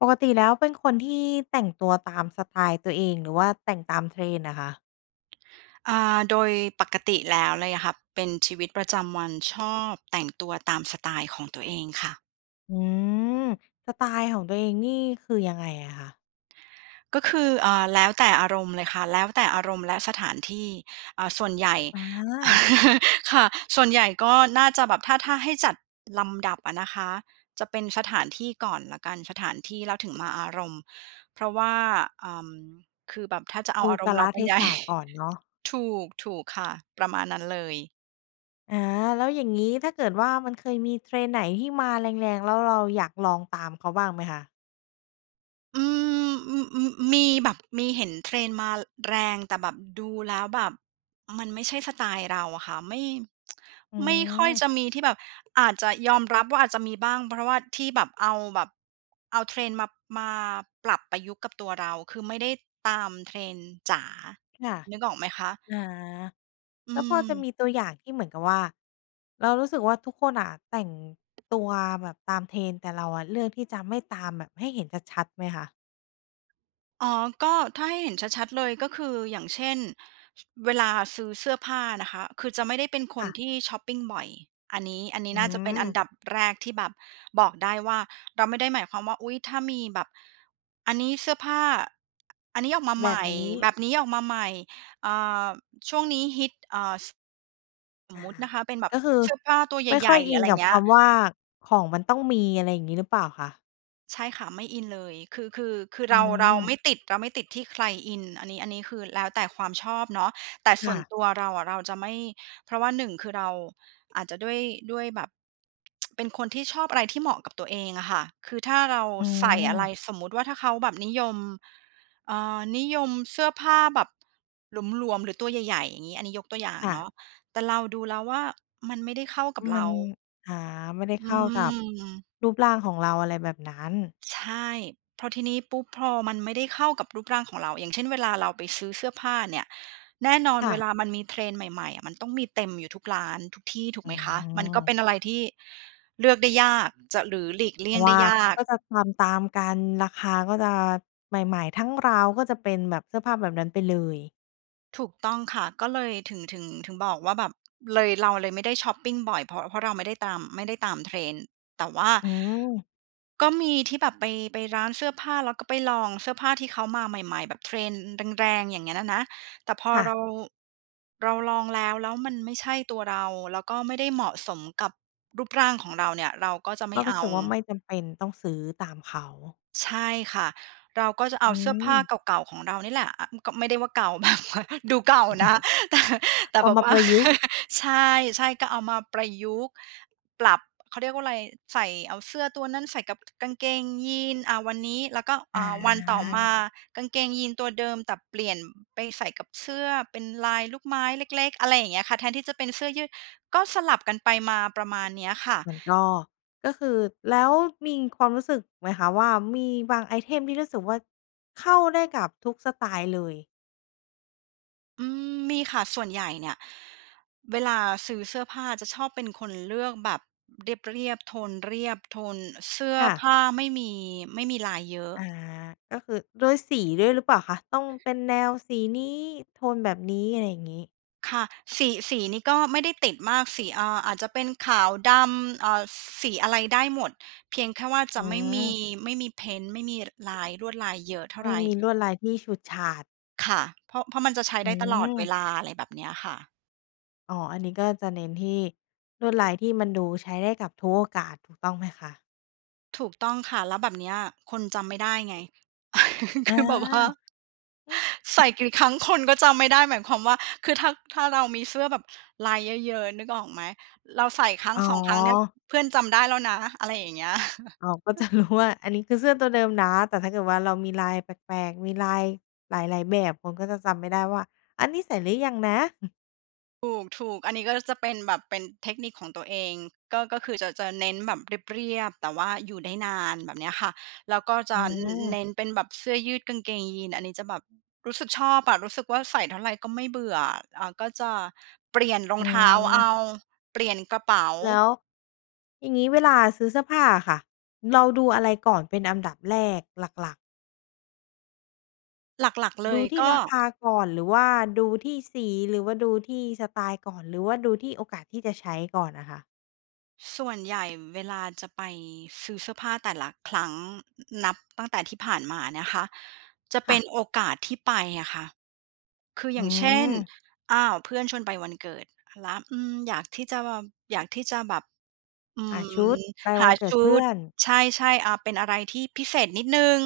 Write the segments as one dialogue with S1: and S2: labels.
S1: ปกติแล้วเป็นคนที่แต่งตัวตามสไตล์ตัวเอง หรือว่าแต่งตาม Trend น่ะคะ?
S2: อ่า โดยปกติแล้วเลยอะค่ะ เป็นชีวิตประจำวันชอบแต่งตัวตามสไตล์ของตัวเองค่ะ
S1: อืม สไตล์ของตัวเองนี่ คือยังไงอะคะ?
S2: ก็คือ อ่า แล้วแต่อารมณ์เลยค่ะ แล้วแต่อารมณ์และสถานที่ อ่า ส่วนใหญ่
S1: อา
S2: ค่ะ ส่วนใหญ่ก็น่าจะแบบถ้า ถ้าให้จัดลำดับอะนะคะ จะเป็นสถานที่ก่อนแล้วกัน สถานที่แล้วถึงมาอารมณ์ เพราะว่า เอ่อ คือแบบถ้าจะเอ
S1: ด
S2: า
S1: ู
S2: อาร
S1: ก
S2: ม
S1: า
S2: ณ์
S1: ล
S2: เราเป
S1: เ
S2: ็
S1: ท
S2: น ใหญ
S1: ศ
S2: ่
S1: ะก่อนเนาะ
S2: ถูก ถูกค่ะ ประมาณนั้นเลย
S1: อา แล้วอย่างงี้ ถ้าเกิดว่า มันเคยมี Trend ไหนที่มาแรง ๆ แล้วเราอยากลองตามเขาบ้างไหมคะ?
S2: อืม อืม ๆ อ มีแบบ มีเห็น Trend มา อ แรง แต่แบบดูแล้วแบบมันไม่ใช่สไตล์เราอะค่ะ ไม่
S1: อื
S2: ไม่ค่อย
S1: ม
S2: จะมีที่แบบ อาจจะ ยอมรับว่าอาจจะมีบ้าง เพราะว่าที่แบบเอาแบบ เอา Trend มา มาปรับประยุกต์กับตัวเรา คือไม่ได้ตาม Trend จ๋า
S1: ค่ะ
S2: นึกออกไหมคะ?
S1: อา
S2: อื
S1: แล้วพอจะ
S2: ม
S1: มีตัวอย่างที่เหมือนกับว่า เรารู้สึกว่าทุกคนอะแต่งตัวแบบตาม Trend แต่เราอะเลือกที่จะไม่ตามแบบให้เห็นชัด ๆ ไหมคะ?
S2: อ๋อ ก็ถ้าให้เห็นชัด ๆ เลย ก็คืออย่างเช่น ช เวลาซื้อเสื้อผ้านะคะ คือจะไม่ได้เป็นค
S1: ค่
S2: น
S1: ะ
S2: ที่ช็อปปิงบ่อย อันนี้ อันนี
S1: อ
S2: ้
S1: ื
S2: น่าจะเป็นอั
S1: ม
S2: นดับแรกที่แบบบอกได้ว่า เราไม่ได้หมายความว่า อุ๊ย ถ้ามีแบบ อันนี้เสื้อผ้า อ อันนี้ออกมาใ
S1: แบ
S2: หม
S1: บ
S2: ่
S1: นี้
S2: แบบนี้ออกมาใหม่ อ่า ช่วงนี้ฮิต เอ่อ ส ส
S1: อ
S2: ม
S1: ะ
S2: มุต
S1: ฮ
S2: ิ
S1: ะ
S2: นะคะเป็นแบบ
S1: ก็คือ
S2: เสื้อผ้าตัวใ
S1: ไม่ค
S2: หญ
S1: ่อ
S2: ่
S1: ย
S2: ๆ หร
S1: อ
S2: ือ
S1: ิ
S2: อะ
S1: น
S2: ไร
S1: กับ
S2: เงี
S1: ค
S2: ้ย
S1: ำว่า ของมันต้องมี อะไรอย่างงี้หรือเปล่าคะ?
S2: ใช่ค่ะ ไม่อินเลย คือ คือ คือ
S1: อื
S2: เรา เราไ
S1: ม
S2: ม่ติด เราไม่ติดที่ใครอิน อันนี้ อันนี้คือแล้วแต่ความชอบเนาะ แต่ส
S1: ค่
S2: ่วน
S1: ะ
S2: ตัวเราอะ เราจะไม่ เพราะว่า 1 คือเรา อาจจะด้วย ด้วยแบบ เป็นคนที่ชอบอะไรที่เหมาะกับตัวเองอะค่ะ คือถ้าเรา
S1: อื
S2: ใส่อะไร
S1: ม
S2: สมมติว่า ถ้าเขาแบบนิยม เอ่อ นิยมเสื้อผ้าแบบ หลวม ๆ หรือตัวใหญ่ ๆ อย่างงี้ อันนี้ยกตัวอย่าง
S1: ค่
S2: เ
S1: ะ
S2: นาะ แต่เราดูแล้วว่า มันไม่ได้เข้ากับ
S1: ม
S2: เร
S1: ั
S2: า
S1: น อ่า ไม่ได้
S2: อื
S1: เข้ากับ
S2: ม
S1: รูปร่างของเรา อะไรแบบนั้น
S2: ใช่ พอทีนี้ปุ๊บ พอมันไม่ได้เข้ากับรูปร่างของเรา อย่างเช่น เวลาเราไปซื้อเสื้อผ้าเนี่ย แน่นอน
S1: ค่
S2: เว
S1: ะ
S2: ลามันมี trend ใหม่ ๆ อะ มันต้องมีเต็มอยู่ทุกร้านทุกที่ ถู
S1: อ
S2: กไ
S1: ื
S2: หมคะ มันก็เ
S1: ม
S2: ป็นอะไรที่ เลือกได้ยาก จะ หรือหลีกเลี
S1: เ
S2: ่
S1: พ
S2: ย
S1: ร
S2: ง
S1: าะ
S2: ไ
S1: ว
S2: ด้
S1: ่า
S2: ย
S1: เข
S2: า
S1: า
S2: ก
S1: ก็จะทำตามกัน ราคาก็จะ ใหม่ ๆ ทั้งราวก็จะเป็นแบบเสื้อผ้าแบบนั้นไปเลย
S2: ถูกต้องค่ะ ก็เลยถึง ถึง ถึงบอกว่าแบบ เลย เราเลยไม่ได้ช็อปปิงบ่อย เพราะ เพราะเราไม่ได้ตาม ไม่ได้ตาม trend แต่ว่า
S1: อืม
S2: ก็มีที่แบบไป ไปร้านเสื้อผ้า แล้วก็ไปลองเสื้อผ้าที่เขามาใหม่ ๆ แบบ trend แรง ๆ อย่างเงี้ยน่ะนะ แต่พอ
S1: ค่
S2: เ
S1: ะ
S2: รา เราลองแล้ว แล้วมันไม่ใช่ตัวเรา แล้วก็ไม่ได้เหมาะสมกับรูปร่างของเราเนี่ย เราก็จะไ
S1: ก
S2: ม่
S1: ็ร
S2: เ
S1: ู
S2: อ
S1: ้
S2: า
S1: สึกว่าไม่จำเป็นต้องซื้อตามเขา
S2: ใช่ค่ะ เราก็จะเ
S1: อ
S2: อา
S1: ื
S2: เสื้อผ้า
S1: ม
S2: เก่า ๆ ของเรานี่แหละ อะ อืม ก็ไม่ได้ว่าเก่า มากมาย ดูเก่านะ แต่ แต่
S1: เอา
S2: แบบ
S1: มา
S2: ว่
S1: ป
S2: า
S1: ระยุกต์
S2: ใช่ ๆ ก็เอามาประยุกต์ ปรับ เขาเรียกว่าอะไร ใส่ เอาเสื้อตัวนั้นใส่กับ ก กางเกงยีน อ่า วันนี้ แล้วก็
S1: อ
S2: อ่า วันต่อมา
S1: า
S2: กางเกงยีนตัวเดิม แต่เปลี่ยนไปใส่กับเสื้อเป็นลายลูกไม้เล็ก ๆ อะไรอย่างเงี้ยค่ะ แทนที่จะเป็นเสื้อยืด ก็สลับกันไปมา ประมาณเนี้ยค่ะ
S1: มันก็ ก็คือ แล้วมีความรู้สึกไหมคะว่า มีบางไอเทมที่รู้สึกว่าเข้าได้กับทุกสไตล์เลย?
S2: อืม มีค่ะ ส่วนใหญ่เนี่ย เวลาซื้อเสื้อผ้าจะชอบเป็นคนเลือกแบบเรียบ ๆ โทนเรียบ โทนเสื้อ
S1: ค่ะ
S2: ผ้าไม่มี ไม่มีลายเยอะ
S1: อ่า ก็คือด้วยสีด้วยหรือเปล่าคะ? ต้องเป็นแนวสีนี้ โทนแบบนี้ อะไรอย่างงี้
S2: ค่ะ สี สีนี้ก็ไม่ได้ติดมาก สี เอ่อ อาจจะเป็นขาวดำ อ่า ซ สีอะไรได้หมด เพียงแค่ว่าจ
S1: อ
S2: ะ
S1: ื
S2: ไม่มี
S1: ม
S2: ไม่มีเพนต์ ไม่มี ล ลาย ลวดลายเยอะเท่า
S1: ไม
S2: ไ
S1: ่
S2: ร
S1: มีลวดลายที่ฉูดฉาด
S2: ค่ะ เพราะ เพราะมันจะใช้
S1: อื
S2: ได้ตลอดเว
S1: ม
S2: ลา อะไรแบบเนี้ยค่ะ
S1: อ๋อ อันนี้ก็จะเน้นที่ลวดลายที่มันดูใช้ได้กับทุกโอกาส ถูกต้องไหมคะ?
S2: ถูกต้อง ค่ะ แล้วแบบเนี้ยคนจำไม่ได้ไง
S1: อ
S2: ค
S1: า
S2: ือแบบว่า
S1: หือ
S2: ใส่กี่ ครั้งคนก็จำไม่ได้ หมายความว่า คือ ถ้า ถ้าเรามีเสื้อแบบลายเยอะ ๆ นึกออกไหม? เราใส่ครั้
S1: อ
S2: ง
S1: ๋
S2: 2 ครั้งเนี่ย
S1: อ
S2: เพื่อนจำได้แล้วนะ อะไรอย่างเงี้ย
S1: อ๋อ ก็จะรู้ว่า อันนี้คือเสื้อตัวเดิมนะ แต่ถ้าเกิดว่าเรามีลายแปลก ๆ มีลายหลาย ๆ แบบ คนก็จะจำไม่ได้ว่า "อันนี้ใส่หรือยังนะ?"
S2: ถูก ๆ อันนี้ก็จะเป็นแบบเป็นเทคนิคของตัวเอง ก็ ก็คือจะ จะเน้นแบบเรียบ ๆ แต่ว่าอยู่ได้นานแบบเนี้ย ค่ะ แล้วก็จ
S1: อื
S2: ะ อ อ
S1: อ
S2: เน้นเป็นแบบเสื้อยืดกางเกงยีน อันนี้จะแบบรู้สึกชอบอะ รู้สึกว่าใส่เท่าไรก็ไม่เบื่อ อ อ่า ก็จะ เปลี่ยนรอ
S1: อื
S2: ง เท้าเอ
S1: อ
S2: า เปลี่ยนกระเป๋า
S1: แล้ว อย่างงี้เวลาซื้อเสื้อผ้าอะค่ะ เราดูอะไรก่อนเป็นอันดับแรกหลัก ๆ?
S2: หลัก ๆ เล
S1: ดู
S2: ย
S1: ที่
S2: ก็
S1: ราคาก่อนหรือว่าดูที่สี หรือว่าดูที่สไตล์ก่อน หรือว่าดูที่โอกาสที่จะใช้ก่อนอะค่ะ?
S2: ส่วนใหญ่เวลาจะไปซื้อเสื้อผ้าแต่ละครั้ง น นับตั้งแต่ที่ผ่านมานะคะ จะเป
S1: ค่
S2: ็
S1: ะ
S2: นโอกาสที่ไปอะค่ะ คือ
S1: อ
S2: อ
S1: ื
S2: ย่างเช่น
S1: ม
S2: อ้าว เพื่อนชวนไปวันเกิด แล้ว อืม อยากที่จะแบบ อยากที่จะแบบ อื
S1: หาชุ
S2: ม
S1: ดไป
S2: ห
S1: วั
S2: า
S1: นเกิ
S2: ช
S1: ด
S2: ุ
S1: เพื่
S2: ด
S1: อน
S2: ใช่ ๆ อ่า เป็นอะไรที่พิเศษนิดหนึ่ง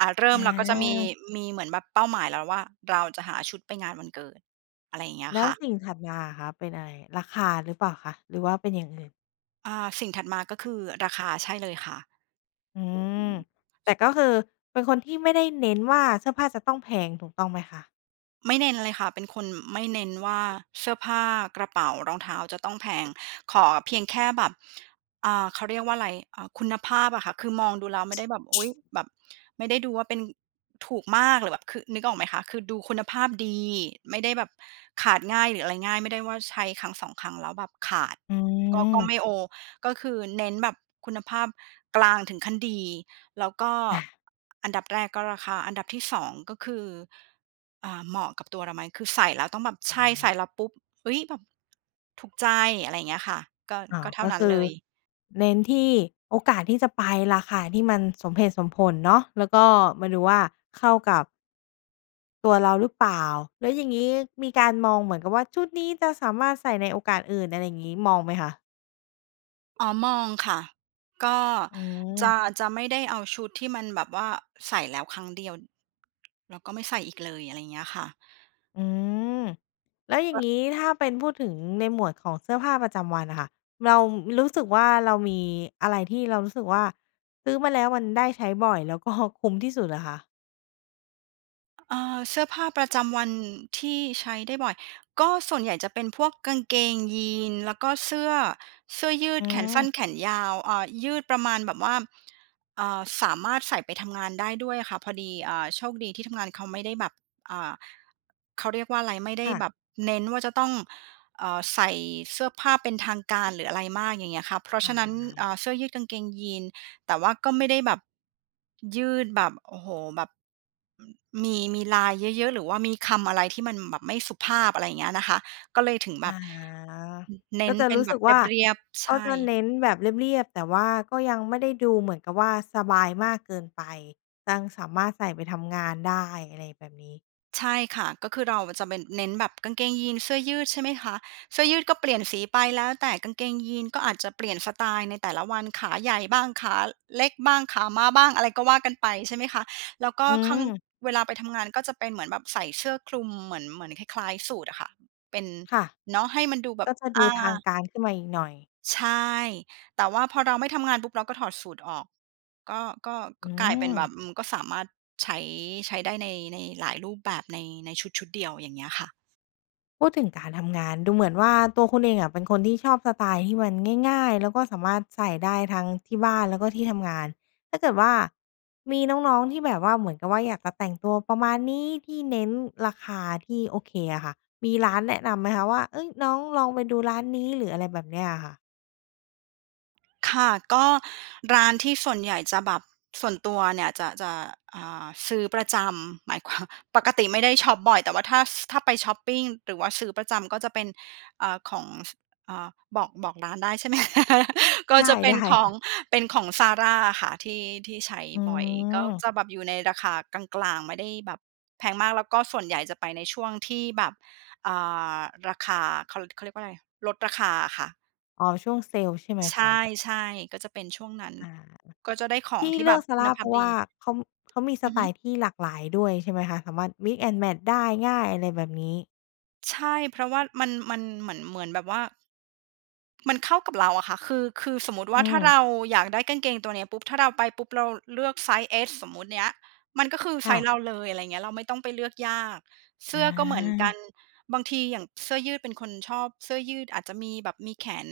S2: อ่า เริ่
S1: อ
S2: มเราก็จะมี
S1: า
S2: มีเหมือนแบบเป้าหมายแล้วว่า เราจะหาชุดไปงานวันเกิด อะไรอย่างเงี้ย
S1: แล้
S2: ค
S1: ว
S2: ่ะ
S1: สิ่งถัดมาอะคะเป็นอะไร? ราคาหรือเปล่าคะ หรือว่าเป็นอย่างอื่น?
S2: อ่า สิ่งถัดมาก็คือราคา ใช่เลยค่ะ
S1: อืม แต่ก็คือเป็นคนที่ไม่ได้เน้นว่า เสื้อผ้าจะต้องแพงถูกต้องไหมคะ?
S2: ไม่เน้นเลยค่ะ เป็นคนไม่เน้นว่า เสื้อผ้า กระเป๋า รองเท้าจะต้องแพง ขอเพียงแค่แบบ อ่า เขาเรียกว่าไร อ่า คุณภาพอะค่ะ คือมองดูแล้วไม่ได้แบบ อุ๊ย แบบไม่ได้ดูว่าเป็นถูกมาก หรือแบบ คือ นึกออกไหมคะ? คือดูคุณภาพดี ไม่ได้แบบขาดง่าย หรืออะไรง่าย ไม่ได้ว่าใช้ 1-2 ครั้งแล้วแบบขาด
S1: อื
S2: ก็ ก็ไม
S1: ม
S2: ่โอ ก็คือ เน้นแบบคุณภาพกลางถึงขั้นดี แล้วก็
S1: อา
S2: อันดับแรกก็ราคา อันดับที่ 2 ก็คือ อ่า เหมาะกับตัวเราไหม คือใส่แล้วต้องแบบใช
S1: อ
S2: ่ ใส่
S1: า
S2: แล้วปุ๊บ "อุ๊ย แบบถูกใจ" อะไรอย่างเงี้ยค่ะ ก็
S1: อ๋อ
S2: ก็เท่
S1: ก
S2: า
S1: ็
S2: นั
S1: ค
S2: ้น
S1: ื
S2: เ
S1: อ
S2: ลย
S1: เน้นที่โอกาสที่จะไป ราคาที่มันสมเหตุสมผลเนาะ แล้วก็มาดูว่าเข้ากับ ตัวเราหรือเปล่า? แล้วอย่างงี้มีการมองเหมือนกับว่า ชุดนี้จะสามารถใส่ในโอกาสอื่น อะไรอย่างงี้ มองไหมคะ?
S2: อ๋อ มองค่ะ ก็
S1: อื
S2: จ
S1: อ
S2: ะ จะไม่ได้เอาชุดที่มันแบบว่าใส่แล้วครั้งเดียว แล้วก็ไม่ใส่อีกเลย อะไรอย่างเงี้ยค่ะ
S1: อือ แล้วอย่า
S2: ก
S1: ง
S2: ็
S1: งี้ ถ้าเป็นพูดถึงในหมวดของเสื้อผ้าประจำวันน่ะค่ะ เรารู้สึกว่า เรามีอะไรที่เรารู้สึกว่า ซื้อมาแล้วมันได้ใช้บ่อยแล้วก็คุ้มที่สุดอะคะ?
S2: อ่า เสื้อผ้าประจำวันที่ใช้ได้บ่อย ก็ส่วนใหญ่จะเป็นพวกกางเกงยีนส์ แล้วก็เสื้อ เสื้อยื
S1: อื
S2: ดแขนส
S1: อ
S2: ั้น แขนยาว อ่า ยืดประมาณแบบว่า อ่า สามารถใส่ไปทำงานได้ด้วยอะค่ะ พอดี เอ่อ โชคดีที่ทำงานเขาไม่ได้แบบ อ่า เขาเรียกว่าอะไร ไม่ได
S1: ค
S2: ้
S1: ่ะ
S2: แบบเน้นว่าจะต้อง เอ่อ ใส่เสื้อผ้าเป็นทางการ หรืออะไรมาก อย่างเงี้ยค่ะ เพราะ
S1: อ
S2: ฉะนั้น อ่
S1: า
S2: า เสื้อยืดกางเกงยีนส์ แต่ว่าก็ไม่ได้แบบ ยืดแบบ โอ้โฮ แบบ อืม มี มีลายเยอะ ๆ หรือว่ามีคำอะไรที่มันแบบไม่สุภาพ อะไรอย่างเงี้ยนะคะ ก็เลยถึงแ
S1: อ
S2: บ
S1: ๋อ
S2: บ น เน
S1: ก็
S2: ้น
S1: จะ
S2: เป็
S1: ร
S2: น
S1: ู้
S2: แ
S1: ส
S2: บ
S1: ึก
S2: บ
S1: ว่า
S2: เรียบ ๆ ใ
S1: ก
S2: ช
S1: ็จะเน
S2: ่
S1: ้นแบบเรียบ ๆ แต่ว่าก็ยังไม่ได้ดูเหมือนกับว่า สบายมากเกินไป ยังสามารถใส่ไปทำงานได้อะไรแบบนี้
S2: ใช่ค่ะ ก็คือเราอะจะไปเน้นแบบกางเกงยีนส์เสื้อยืดใช่ไหมคะ เสื้อยืดก็เปลี่ยนสีไปแล้วแต่ กางเกงยีนส์ก็อาจจะเปลี่ยนสไตล์ในแต่ละวัน ขาใหญ่บ้าง ขาเล็กบ้าง ขาม้าบ้าง อะไรก็ว่ากันไปใช่ไหมคะ แล้วก็
S1: อื
S2: ข้าง
S1: อ
S2: เวลาไปทำงาน ก็จะเป็นเหมือนแบบใส่เสื้อคลุมเหมือน เหมือนคล้าย ๆ สูทอะค่ะ เป็น
S1: ค่ะ
S2: เนาะให้มันดูแบ
S1: ก
S2: บ
S1: ็จะด
S2: อ
S1: ู
S2: า
S1: ทางการขึ้นมาอีกหน่อย
S2: ใช่ แต่ว่าพอเราไม่ทำงานปุ๊บเราก็ถอดสูทออก ก็ ก็
S1: อ
S2: ก
S1: ื
S2: ็กลายเป็นแบบ
S1: อ
S2: อืม ก็สามารถใช้ ใช้ได้ใน ในหลายรูปแบบใน ในชุด ๆ เดียว อย่างเงี้ยค่ะ
S1: พูดถึงการทำงาน ดูเหมือนว่าตัวคุณเองอะ เป็นคนที่ชอบสไตล์ที่มันง่าย ๆ แล้วก็สามารถใส่ได้ทั้งที่บ้าน แล้วก็ที่ทำงาน ถ้าเกิดว่ามีน้อง ๆ ที่แบบว่า เหมือนกับว่าอยากจะแต่งตัวประมาณนี้ ที่เน้นราคาที่โอเคอะค่ะ มีร้านแนะนำไหมคะว่า? เอ๊ย น้องลองไปดูร้านนี้ หรืออะไรแบบนี้อะค่ะ
S2: ค่ะ ก็ร้านที่ส่วนใหญ่จะแบบส่วนตัวเนี่ยจะ จะ อ่า ซื้อประจำหมาย ความ ปกติไม่ได้ช็อปบ่อย แต่ว่าถ้า ส ถ้าไปช็อปปิง หรือว่าซื้อประจำ ก็จะเป็น อ่า ของ ส เอ่อ บอก บอกร้านได้ใช่ไหม? ก็
S1: ได
S2: จ
S1: ้
S2: ะเป็น
S1: ๆ ค่
S2: ของ
S1: ะ
S2: เป็นของ ZARA อะค่ะ ที่ ที่ใช้
S1: อื
S2: บ่อย ก็
S1: ม
S2: จะแบบอยู่ในราคากลาง ๆ ไม่ได้แบบแพงมาก แล้วก็ส่วนใหญ่จะไปในช่วงที่แบบ อ่า ราคาเขา เขาเรียกว่าอะไร ลดราคาอะค่ะ
S1: อ๋อ ช่วงเซลใช่ไหม
S2: ใช
S1: คะ?
S2: ่ ๆ ก็จะเป็นช่วงนั้น
S1: อา
S2: ก็จะได้ขอ
S1: ท
S2: ง
S1: ี่
S2: ที่
S1: เล
S2: แ
S1: ื
S2: บ
S1: อ
S2: บ
S1: ก
S2: คุณ
S1: ZARA
S2: ภ
S1: เพ
S2: า
S1: ร
S2: พ
S1: าะว
S2: ดี
S1: ่าเขา เขามีส
S2: อือ
S1: ไต
S2: ฮึ
S1: ล์ที่หลากหลายด้วยใช่ไหมคะ? สามารถมิกซ์แอนด์แมตช์ได้ง่าย อะไรแบบนี้
S2: ใช่ เพราะว่ามัน มันเหมือน เหมือนแบบว่า มันเข้ากับเราอะค่ะ คือ คือสมมติว
S1: อื
S2: ่า ถ้า
S1: ม
S2: เราอยากได้กางเกงตัวเนี้ยปุ๊บ ถ้าเราไปปุ๊บเราเลือกไซซ์เอสสมมุติเนี้ย มันก็คือ
S1: ค
S2: ไซ
S1: ่ะ
S2: ซ์เราเลย อะไรอย่างเงี้ย เราไม่ต้องไปเลือกยาก เส
S1: อ
S2: ื้อก็เหมือนกั
S1: า
S2: น บางทีอย่างเสื้อยืดเป็นคนชอบเสื้อยืด อาจจะมีแบบมีแขน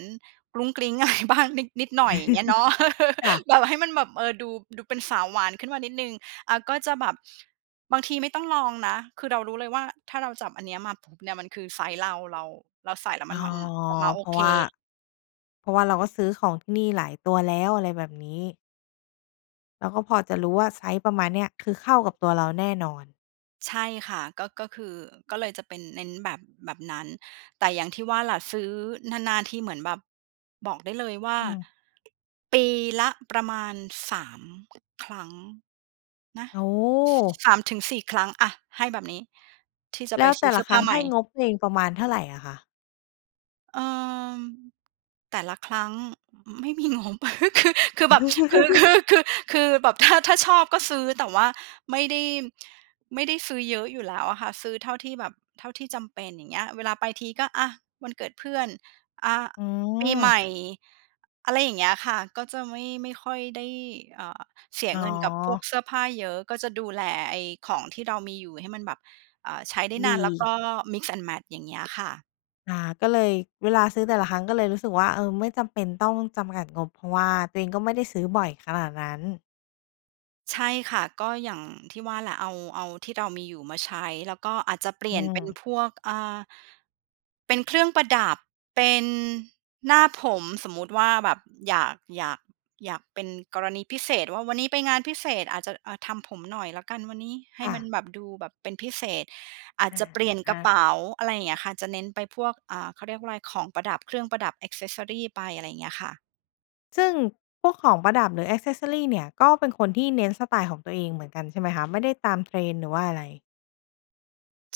S2: กรุ๊งกริ๊ง อะไรบ้าง นิด นิดหน่อย อย่างเงี้ยเนาะ
S1: ค่ะ
S2: แบบให้มันแบบ เออ ดู ดูเป็นสาวหวานขึ้นมานิดหนึ่ง อ่า ก็จะแบบบางทีไม่ต้องลองนะ คือเรารู้เลยว่า ถ้าเราจับอันนี้มาปุ๊บเนี่ย มันคือไซซ์เรา เรา เราใส่แล้ว
S1: อ
S2: ม
S1: ๋
S2: ั
S1: อ
S2: น มันออกมาโ
S1: เ
S2: อ
S1: พราะ
S2: เ
S1: ว่า
S2: ค
S1: เพราะว่าเราก็ซื้อของที่นี่หลายตัวแล้ว อะไรแบบนี้ เราก็พอจะรู้ว่า ไซซ์ประมาณเนี้ย คือเข้ากับตัวเราแน่นอน
S2: ใช่ค่ะ ก็ ก็คือ ก็เลยจะเป็นเน้นแบบ แบบนั้น แต่อย่างที่ว่าล่ะ ซื้อนาน ๆ ทีเหมือนแบบบอกได้เลยว่า
S1: อืม
S2: ปีละประมาณ 3 ครั้งนะ
S1: โอ้โฮ
S2: 3-4 ครั้ง อะ ให้แบบนี้ที่จะ
S1: แ
S2: ไ
S1: ล
S2: ป
S1: ้ว
S2: ซ
S1: แ
S2: ื
S1: ต
S2: ้
S1: ่
S2: อเ
S1: ล
S2: สื
S1: ะ
S2: ้อ
S1: ค
S2: ผ
S1: ร
S2: ้
S1: ั
S2: า
S1: ้ง
S2: ให
S1: ใ
S2: ม
S1: ห
S2: ่
S1: ้งบตัวเองประมาณเท่าไรอะคะ?
S2: เอ่อ แต่ละครั้ง อ ไม่มีงบ คือ คือแบบ คือ คือ คือ คือแบบถ้า ถ้าชอบก็ซื้อ แต่ว่าไม่ได้ ไม่ได้ซื้อเยอะอยู่แล้วอะค่ะ ซื้อเท่าที่แบบ เท่าที่จำเป็น อย่างเงี้ย เวลาไปทีก็ อะ วันเกิดเพื่อน อ่า
S1: อื
S2: ปีให
S1: ม
S2: ม่ อ อะไรอย่างเงี้ยค่ะ ก็จะไม่ ไม่ค่อยได้ เอ่อ เสีย
S1: อ๋อ
S2: เงินกับพวกเสื้อผ้าเยอะ ก็จะดูแลไอ้ของที่เรามีอยู่ให้มันแบบ อ่า ใช้ได้น
S1: ด
S2: าน แล้วก
S1: ี
S2: ็ mix and match อย่างเงี้ยค่ะ
S1: อา ก็เลย เวลาซื้อแต่ละครั้งก็เลยรู้สึกว่า เออ ไม่จำเป็นต้องจำกัด งบ เพราะว่าตัวเองก็ไม่ได้ซื้อบ่อยขนาดนั้น
S2: ใช่ค่ะ ก็อย่างที่ว่าแหละ เอา เอาที่เรามีอยู่มาใช้ แล้วก็อาจจะเปลี
S1: อ
S2: ่
S1: ื
S2: ยนเป็น
S1: ม
S2: พวก อ่า เป็นเครื่องประดับ เป็นหน้าผม สมมติว่าแบบอยาก อยาก อยาก เป็นกรณีพิเศษว่า วันนี้ไปงานพิเศษอาจจะ อ่า ทำผมหน่อยแล้วกันวันนี้ ให้
S1: ค่
S2: มั
S1: ะ
S2: นแบบ ดูแบบเป็นพิเศษ อาจ
S1: อา
S2: จะเปลี่ยน
S1: อ
S2: กระเ
S1: ะ
S2: ป๋า อะไรอย่างเงี้ยค่ะ จะเน้นไปพวก อ่า เขาเรียกว่าไร ของประดับเครื่องประดับ แอกเซสซอรี ไป อะไรเงี้ยค่ะ
S1: ซึ่งพวกของประดับ หรือ แอกเซสซอรี เนี่ย ก็เป็นคนที่เน้นสไตล์ของตัวเองเหมือนกันใช่ไหมคะ? ไม่ได้ตาม trend หรือว่าอะไร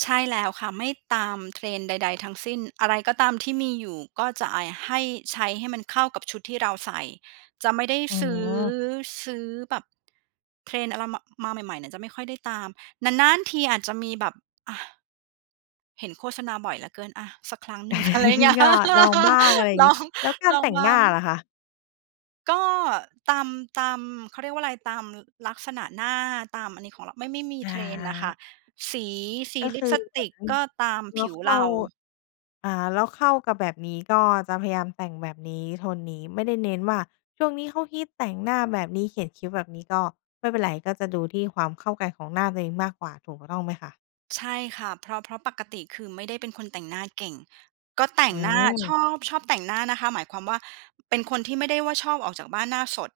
S2: ใช่แล้วค่ะ ไม่ตาม trend ใด ๆ ทั้งสิ้น อะไรก็ตามที่มีอยู่ ก็จะไอ้ให้ ใช้ให้มันเข้ากับชุดที่เราใส่ จะไม่ได้
S1: อื
S2: ซื้อ
S1: ม
S2: ซื้อแบบ trend อะไร มา มาใหม่ ๆ เนี่ย จะไม่ค่อยได้ตาม นาน ๆ ทีอาจจะมีแบบ อะ เห็นโฆษณาบ่อยเหลือเกิน อะ สักครั้งหนึ่ง อะไรอย่างเงี้ย
S1: ก็ลองบ้างอะไร
S2: ล
S1: งี
S2: อ
S1: ้
S2: ง
S1: แล้วกา
S2: ล
S1: ร
S2: อ
S1: แต
S2: ง
S1: ่ง
S2: บ้
S1: หน
S2: า
S1: ้า
S2: ง
S1: ล่ะคะ?
S2: ก็ตาม ตาม เขาเรียกว่าอะไร ตามลักษณะหน้า ตามอันนี้ของเรา ไม่ ไม่มี
S1: อ
S2: trend น่ะค่ะ
S1: า
S2: สี สี
S1: ก็
S2: ล
S1: ค
S2: ิป
S1: ือ
S2: สติกก็ตาม
S1: เร
S2: ผ
S1: า
S2: ิว
S1: เข้
S2: เร
S1: า
S2: า
S1: อ่า เราเข้ากับแบบนี้ ก็จะพยายามแต่งแบบนี้ โทนนี้ ไม่ได้เน้นว่า ช่วงนี้เขาฮิตแต่งหน้าแบบนี้ เขียนคิ้วแบบนี้ ก็ไม่เป็นไร ก็จะดูที่ความเข้ากันของหน้าตัวเองมากกว่า ถูกต้องไหมคะ?
S2: ใช่ค่ะ เพราะ เพราะปกติ คือ ไม่ได้เป็นคนแต่งหน้าเก่ง ก็แต่
S1: อื
S2: งหน้า ช
S1: ม
S2: อบ ชอบแต่งหน้านะคะ หมายความว่าเป็นคนที่ไม่ได้ว่า ชอบออกจากบ้านหน้าสด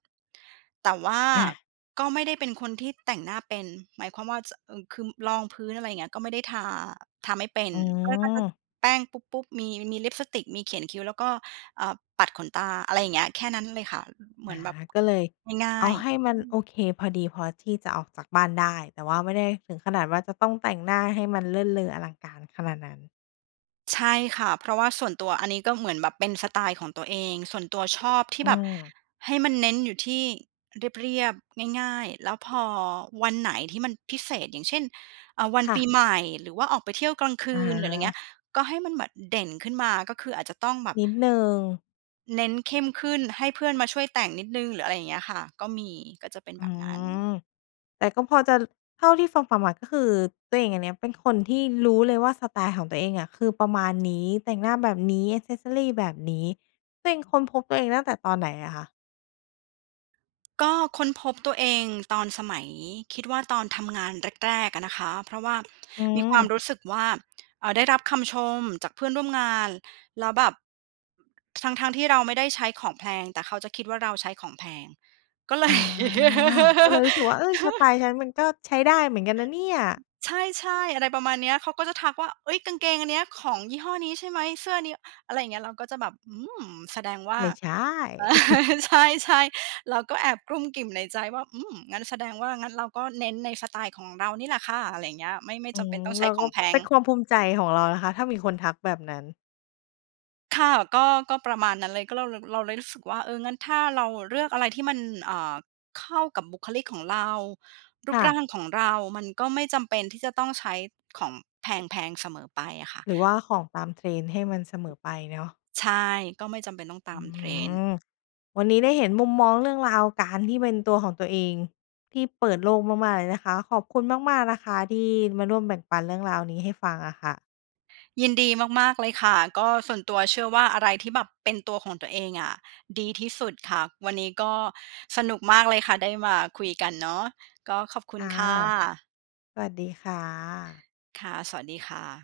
S2: แต่ว่า
S1: อา
S2: ก็ไม่ได้เป็นคนที่แต่งหน้าเป็น หมายความว่าจะ เอ่อ คือรองพื้น อะไรอย่างเงี้ย ก็ไม่ได้ทา ทาไม่เป็น
S1: อ๋
S2: ก็ ก็จะ
S1: อ
S2: แป้งปุ๊บ ๆ มี มีลิปสติก มีเขียนคิ้ว แล้วก็ เอ่อ ปัดขนตา อะไรอย่างเงี้ย แค่นั้นเลยค่ะ อืม เห
S1: อ
S2: มือ
S1: า
S2: นแบบ
S1: ก็เลย
S2: ง่า
S1: เอา
S2: ย
S1: ให้
S2: ๆ
S1: ม
S2: อื
S1: ันโอ
S2: ม
S1: เค พอดีพอที่จะออกจากบ้านได้ แต่ว่าไม่ได้ถึงขนาดว่า จะต้องแต่งหน้าให้มันเลิศเลออลังการขนาดนั้น
S2: ใช่ค่ะ เพราะว่าส่วนตัว อันนี้ก็เหมือนแบบเป็นสไตล์ของตัวเอง ส่วนตัวชอบที
S1: อ
S2: ่
S1: ื
S2: แบบ
S1: ม
S2: ให้มันเน้นอยู่ที่เรียบ ๆ ง่าย ๆ แล้วพอวันไหนที่มันพิเศษ อย่างเช่น เอ่อ วัน
S1: ค่
S2: ปี
S1: ะ
S2: ใหม่ หรือว่าออกไปเที่ยวกลางค
S1: อ
S2: ื
S1: ะฮ
S2: น หรือไรเงี
S1: ะ
S2: ้ย ก็ให้มันแบบเด่นขึ้นมา ก็คืออาจจะต้องแบบ
S1: นิดหนึ่ง
S2: เน้นเข้มขึ้น ให้เพื่อนมาช่วยแต่งนิดหนึ่ง หรืออะไรอย่างเงี้ยค่ะ ก็มี ก็จะเป็น
S1: อื
S2: แบบนั้น
S1: ม แต่ก็พอจะ ล เท่าที่ฟัง ๆ มา ก็คือตัวเองอันเนี้ย เป็นคนที่รู้เลยว่า สไตล์ของตัวเองอะ คือประมาณนี้ แต่งหน้าแบบนี้ แอกเซสซอรี แบบนี้ ตัวเองค้นพบตัวเองตั้งแต่ตอนไหนอะคะ?
S2: ก็ค้นพบตัวเองตอนสมัย คิดว่าตอนทำงานแรก ๆ อะนะคะ เพราะว่า
S1: อื
S2: มีความ
S1: อ
S2: รู้สึกว่า เอ่อ ได้รับคำชมจากเพื่อนร่วมงาน แล้วแบบ ทั้ง ๆ ที่เราไม่ได้ใช้ของแพง แต่เขาจะคิดว่าเราใช้ของแพง ก็ เล
S1: อา
S2: ย
S1: ก็เลยรู้สึกว่า "เฮ้ย! สไตล์ฉันมันก็ใช้ได้เหมือนกันนะเนี่ย"
S2: ใช่ ๆ อะไรประมาณเนี้ย เขาก็จะทักว่า "เฮ้ย กางเกงอันเนี้ย ของยี่ห้อนี้ใช่ไหม? เสื้อนี้"อะไรอย่างเงี้ย เราก็จะแบบ "อืม แสดงว่า"
S1: ไม่ใช่
S2: ใช่ ๆ เราก็แอบกรุ้มกริ่มในใจว่า "อืม งั้นแสดงว่า งั้นเราก็เน้นในสไตล์ของเรานี่แหละค่ะ" อะไรอย่างเงี้ย ไม่ ไม่
S1: อื
S2: จำเป
S1: อ
S2: ็นต้องใ
S1: เ
S2: ช
S1: รา
S2: ้ข
S1: ก็
S2: องแพ
S1: เป
S2: ง
S1: ็นความภูมิใจของเรานะคะ ถ้ามีคนทักแบบนั้น
S2: ค่ะ ก็ ก็ประมาณนั้นเลย ก็เราเลย เราเลยรู้สึกว่า เออ งั้นถ้าเราเลือกอะไรที่มัน เอ่อ เข้ากับบุคลิกของเรา รู
S1: ค
S2: ป
S1: ่
S2: ร่า
S1: ะ
S2: งของเรา มันก็ไม่จำเป็นที่จะต้องใช้ของแพง ๆ เสมอไปอะค่ะ
S1: หรือว่าของตามเทรนด์ให้มันเสมอไปเนาะ
S2: ใช่ ก็ไม่จำเป็นต้องต
S1: อ
S2: า
S1: ื
S2: มเทรนด์
S1: อ วันนี้ได้เห็นมุมมองเรื่องราวการที่เป็นตัวของตัวเอง ที่เปิดโลกมาก ๆ เลยนะคะ ขอบคุณมาก ๆ นะคะ ที่มาร่วมแบ่งปันเรื่องราวนี้ให้ฟังอะค่ะ
S2: ยินดีมาก ๆ เลยค่ะ ก็ส่วนตัวเชื่อว่า อะไรที่แบบเป็นตัวของตัวเองอะดีที่สุดค่ะ วันนี้ก็สนุกมากเลยค่ะ ได้มาคุยกันเนาะ ก็ขอบคุ
S1: ค
S2: ณ
S1: ่ะ
S2: ค่ะ
S1: สวัสดีค่ะ
S2: ค่ะ สวัสดีค่ะ